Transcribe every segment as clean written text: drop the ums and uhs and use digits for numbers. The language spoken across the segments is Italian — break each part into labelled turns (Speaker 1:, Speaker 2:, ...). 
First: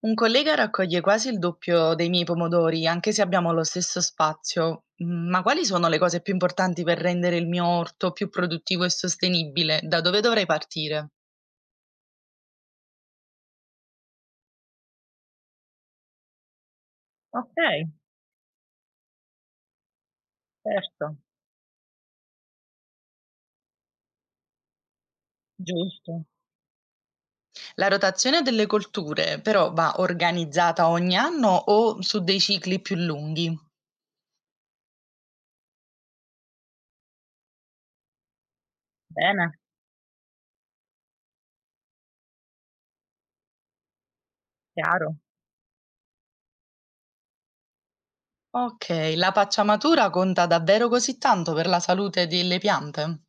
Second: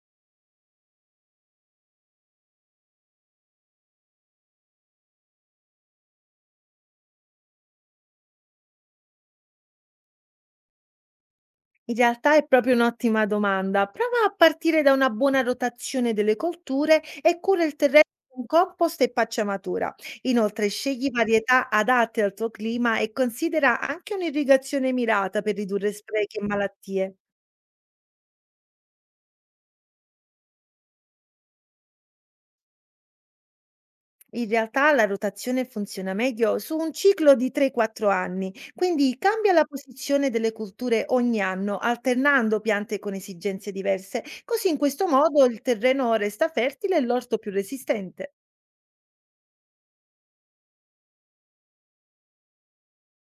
Speaker 1: Un collega raccoglie quasi il doppio dei miei pomodori, anche se abbiamo lo stesso spazio. Ma quali sono le cose più importanti per rendere il mio orto più produttivo e sostenibile? Da dove dovrei partire?
Speaker 2: In realtà è proprio un'ottima domanda. Prova a partire da una buona rotazione delle colture e
Speaker 1: Ok,
Speaker 2: cura il terreno con compost e pacciamatura. Inoltre, scegli
Speaker 1: certo,
Speaker 2: varietà adatte al tuo clima e considera anche un'irrigazione mirata per ridurre
Speaker 1: giusto.
Speaker 2: sprechi e malattie.
Speaker 1: La rotazione delle colture però va organizzata ogni anno o su dei cicli più lunghi?
Speaker 2: In realtà la rotazione funziona meglio su un ciclo di 3-4 anni, quindi cambia
Speaker 1: Bene,
Speaker 2: la posizione delle colture ogni anno, alternando piante con esigenze diverse, così in questo
Speaker 1: chiaro.
Speaker 2: modo il terreno resta fertile e l'orto più resistente.
Speaker 1: Ok, la pacciamatura conta davvero così tanto per la salute delle piante?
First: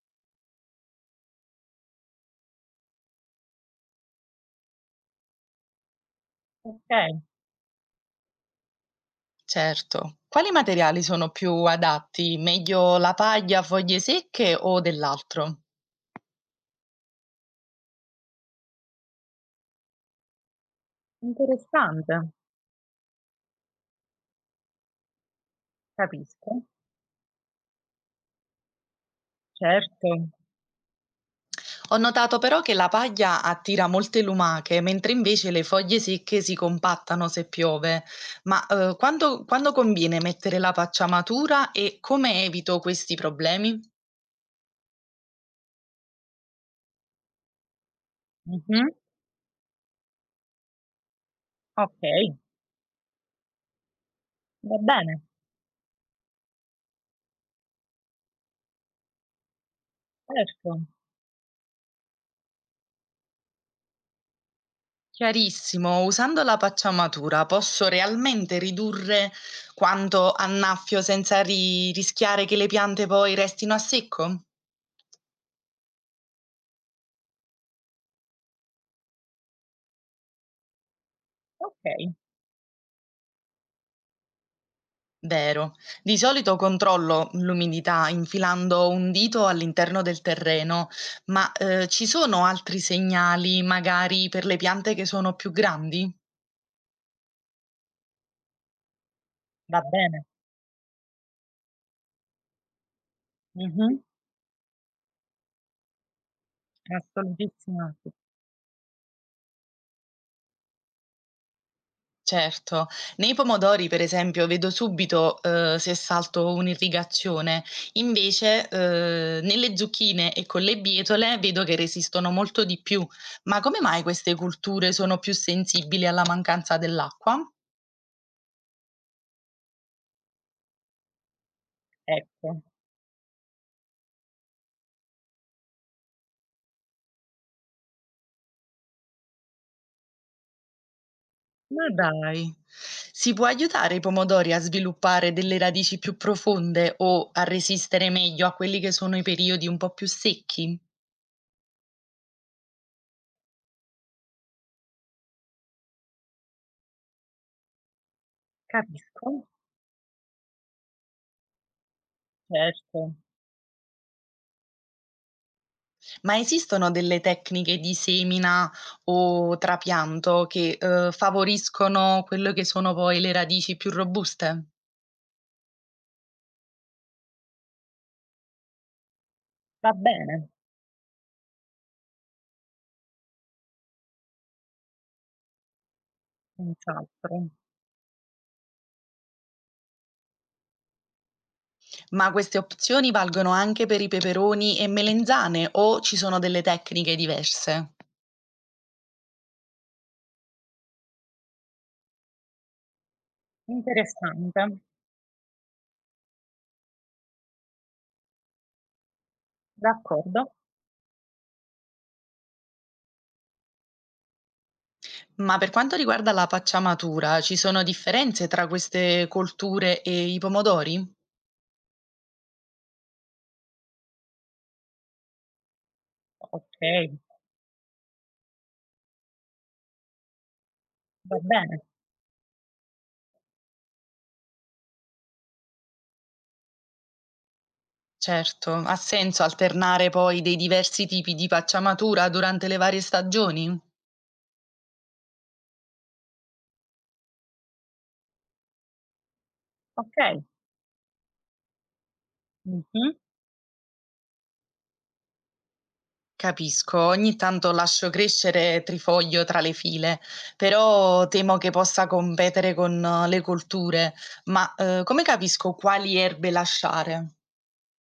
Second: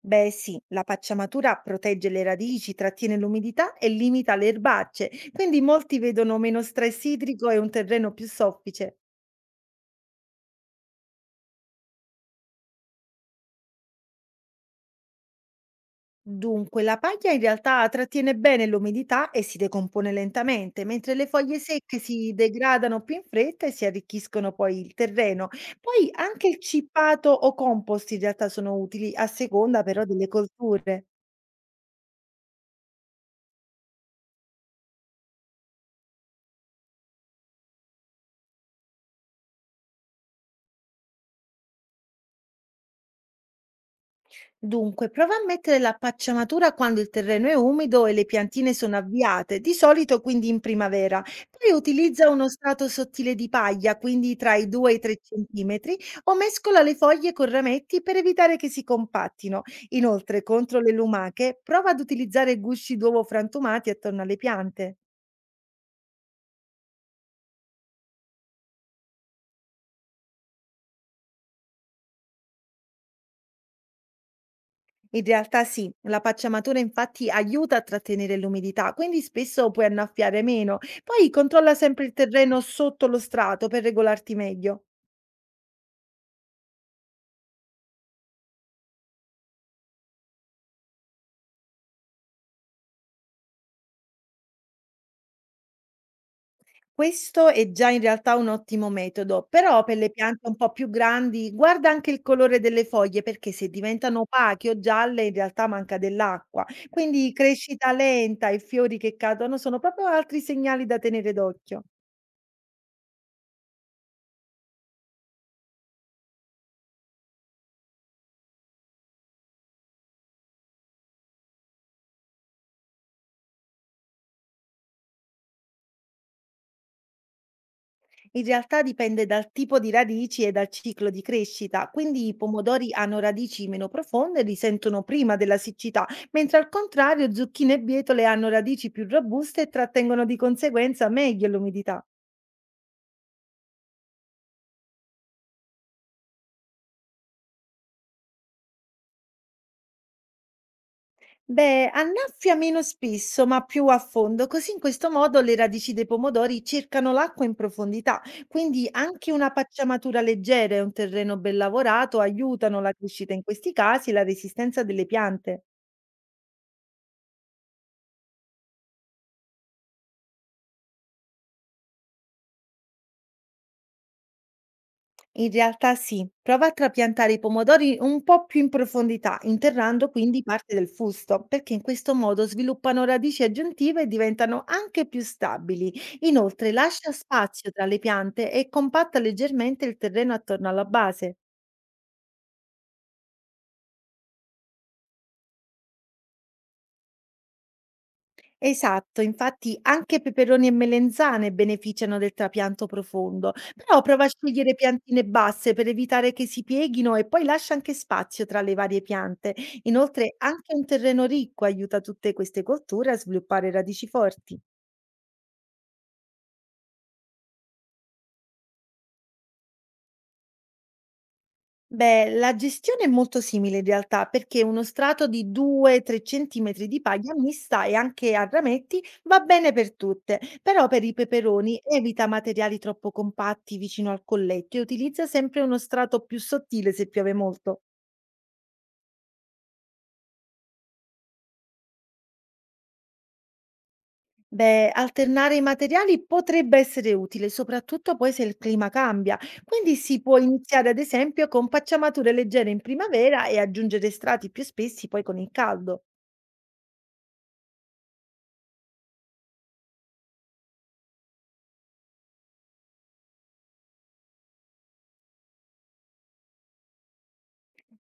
Speaker 2: Beh sì, la pacciamatura protegge le radici, trattiene l'umidità e limita le erbacce, quindi molti vedono meno
Speaker 1: Ok,
Speaker 2: stress idrico e un terreno più soffice.
Speaker 1: certo. Quali materiali sono più adatti? Meglio la paglia, foglie secche o dell'altro?
Speaker 2: Dunque, la paglia in realtà trattiene bene l'umidità e si decompone lentamente, mentre le foglie secche
Speaker 1: Interessante,
Speaker 2: si degradano più in fretta e si arricchiscono poi il terreno. Poi anche il
Speaker 1: capisco,
Speaker 2: cippato o compost in realtà sono utili a seconda però
Speaker 1: certo.
Speaker 2: delle colture.
Speaker 1: Ho notato però che la paglia attira molte lumache, mentre invece le foglie secche si compattano se piove. Ma quando conviene mettere la pacciamatura e come evito questi problemi?
Speaker 2: Dunque, prova a mettere la pacciamatura quando il terreno è umido e le piantine
Speaker 1: Mhm,
Speaker 2: sono avviate, di solito quindi in primavera. Poi
Speaker 1: ok,
Speaker 2: utilizza uno strato sottile di paglia, quindi tra i
Speaker 1: va
Speaker 2: 2 e i 3
Speaker 1: bene,
Speaker 2: centimetri, o mescola le foglie con rametti per evitare che si compattino. Inoltre, contro
Speaker 1: certo.
Speaker 2: le lumache, prova ad utilizzare gusci d'uovo frantumati attorno alle piante.
Speaker 1: Chiarissimo, usando la pacciamatura posso realmente ridurre quanto annaffio senza ri rischiare che le piante poi restino a secco?
Speaker 2: In realtà sì, la pacciamatura infatti aiuta a trattenere l'umidità, quindi spesso puoi annaffiare meno. Poi controlla
Speaker 1: Ok.
Speaker 2: sempre il terreno sotto lo strato per regolarti meglio.
Speaker 1: Vero. Di solito controllo l'umidità infilando un dito all'interno del terreno, ma ci sono altri segnali magari per le piante che sono più grandi?
Speaker 2: Questo è già in realtà un ottimo metodo,
Speaker 1: Va
Speaker 2: però per le
Speaker 1: bene,
Speaker 2: piante un po' più grandi guarda anche il colore delle foglie perché se
Speaker 1: mhm,
Speaker 2: diventano opache o gialle in realtà manca dell'acqua. Quindi
Speaker 1: assolutissimo.
Speaker 2: crescita lenta e fiori che cadono sono proprio altri segnali da tenere d'occhio.
Speaker 1: Certo. Nei pomodori, per esempio, vedo subito, se salto un'irrigazione. Invece, nelle zucchine e con le bietole vedo che resistono molto di più. Ma come mai queste culture sono più sensibili alla mancanza dell'acqua?
Speaker 2: In realtà dipende dal tipo di radici e dal ciclo di crescita, quindi i
Speaker 1: Ecco.
Speaker 2: pomodori hanno radici meno profonde e risentono prima della siccità, mentre al contrario zucchine e bietole hanno radici più robuste e trattengono di conseguenza meglio
Speaker 1: Ma
Speaker 2: l'umidità.
Speaker 1: dai. Si può aiutare i pomodori a sviluppare delle radici più profonde o a resistere meglio a quelli che sono i periodi un po' più secchi?
Speaker 2: Beh, annaffia meno spesso, ma più a fondo, così in questo modo le radici dei pomodori cercano l'acqua in profondità, quindi
Speaker 1: Capisco,
Speaker 2: anche una pacciamatura leggera e un terreno ben lavorato aiutano la
Speaker 1: certo.
Speaker 2: crescita in questi casi e la resistenza delle piante.
Speaker 1: Ma esistono delle tecniche di semina o trapianto che favoriscono quello che sono poi le radici più robuste?
Speaker 2: In realtà sì, prova a trapiantare i pomodori un po' più in profondità,
Speaker 1: Va
Speaker 2: interrando
Speaker 1: bene,
Speaker 2: quindi parte del fusto, perché in questo modo sviluppano radici aggiuntive e diventano anche più stabili. Inoltre, lascia
Speaker 1: senz'altro.
Speaker 2: spazio tra le piante e compatta leggermente il terreno attorno alla base.
Speaker 1: Ma queste opzioni valgono anche per i peperoni e melenzane o ci sono delle tecniche diverse?
Speaker 2: Esatto, infatti anche peperoni e melenzane beneficiano del trapianto profondo, però prova a
Speaker 1: Interessante,
Speaker 2: scegliere piantine basse per evitare che si pieghino e poi lascia anche spazio tra le varie piante. Inoltre
Speaker 1: d'accordo.
Speaker 2: anche un terreno ricco aiuta tutte queste colture a sviluppare radici forti.
Speaker 1: Ma per quanto riguarda la pacciamatura, ci sono differenze tra queste colture e i pomodori?
Speaker 2: Beh, la gestione è molto simile in realtà, perché uno strato di 2-3 centimetri di
Speaker 1: Okay,
Speaker 2: paglia mista e anche a rametti va bene per tutte, però per i
Speaker 1: va
Speaker 2: peperoni
Speaker 1: bene.
Speaker 2: evita materiali troppo compatti vicino al colletto e utilizza sempre uno strato più sottile se piove molto.
Speaker 1: Certo, ha senso alternare poi dei diversi tipi di pacciamatura durante le varie stagioni?
Speaker 2: Beh, alternare i materiali potrebbe essere utile, soprattutto poi se il clima cambia, quindi
Speaker 1: Ok.
Speaker 2: si può iniziare ad esempio con pacciamature leggere in
Speaker 1: Mhm.
Speaker 2: primavera e aggiungere strati più spessi poi con il caldo.
Speaker 1: Capisco, ogni tanto lascio crescere trifoglio tra le file, però temo che possa competere con le colture. Ma come capisco quali erbe lasciare?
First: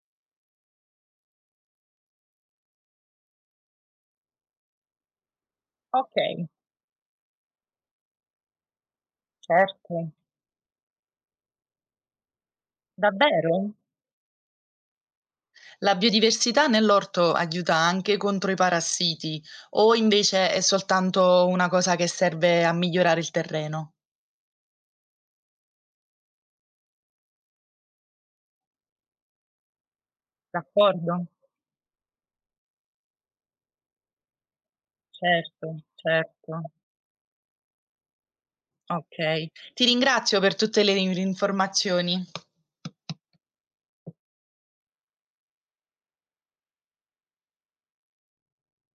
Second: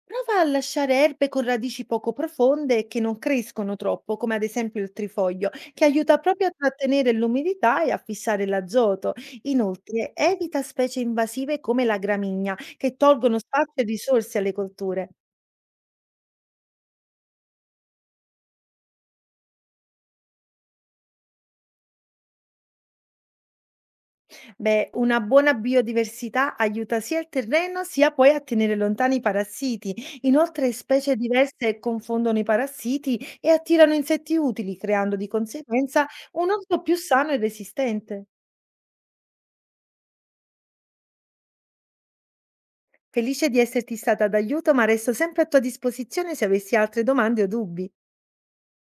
Speaker 2: Prova a lasciare erbe con radici poco profonde e che non crescono troppo, come ad esempio il trifoglio, che aiuta
Speaker 1: Ok,
Speaker 2: proprio a trattenere l'umidità e a fissare l'azoto. Inoltre,
Speaker 1: certo.
Speaker 2: evita specie invasive come la gramigna, che tolgono spazio
Speaker 1: Davvero?
Speaker 2: e risorse alle colture.
Speaker 1: La biodiversità nell'orto aiuta anche contro i parassiti, o invece è soltanto una cosa che serve a migliorare il terreno?
Speaker 2: Beh, una buona biodiversità aiuta sia il terreno sia poi a tenere lontani i parassiti. Inoltre, specie
Speaker 1: D'accordo,
Speaker 2: diverse confondono i parassiti e attirano insetti utili, creando di
Speaker 1: certo,
Speaker 2: conseguenza un
Speaker 1: certo.
Speaker 2: orto più sano e resistente.
Speaker 1: Okay. Ti ringrazio per tutte le in informazioni.
Speaker 2: Felice di esserti stata d'aiuto, ma resto sempre a tua disposizione se avessi altre domande o dubbi.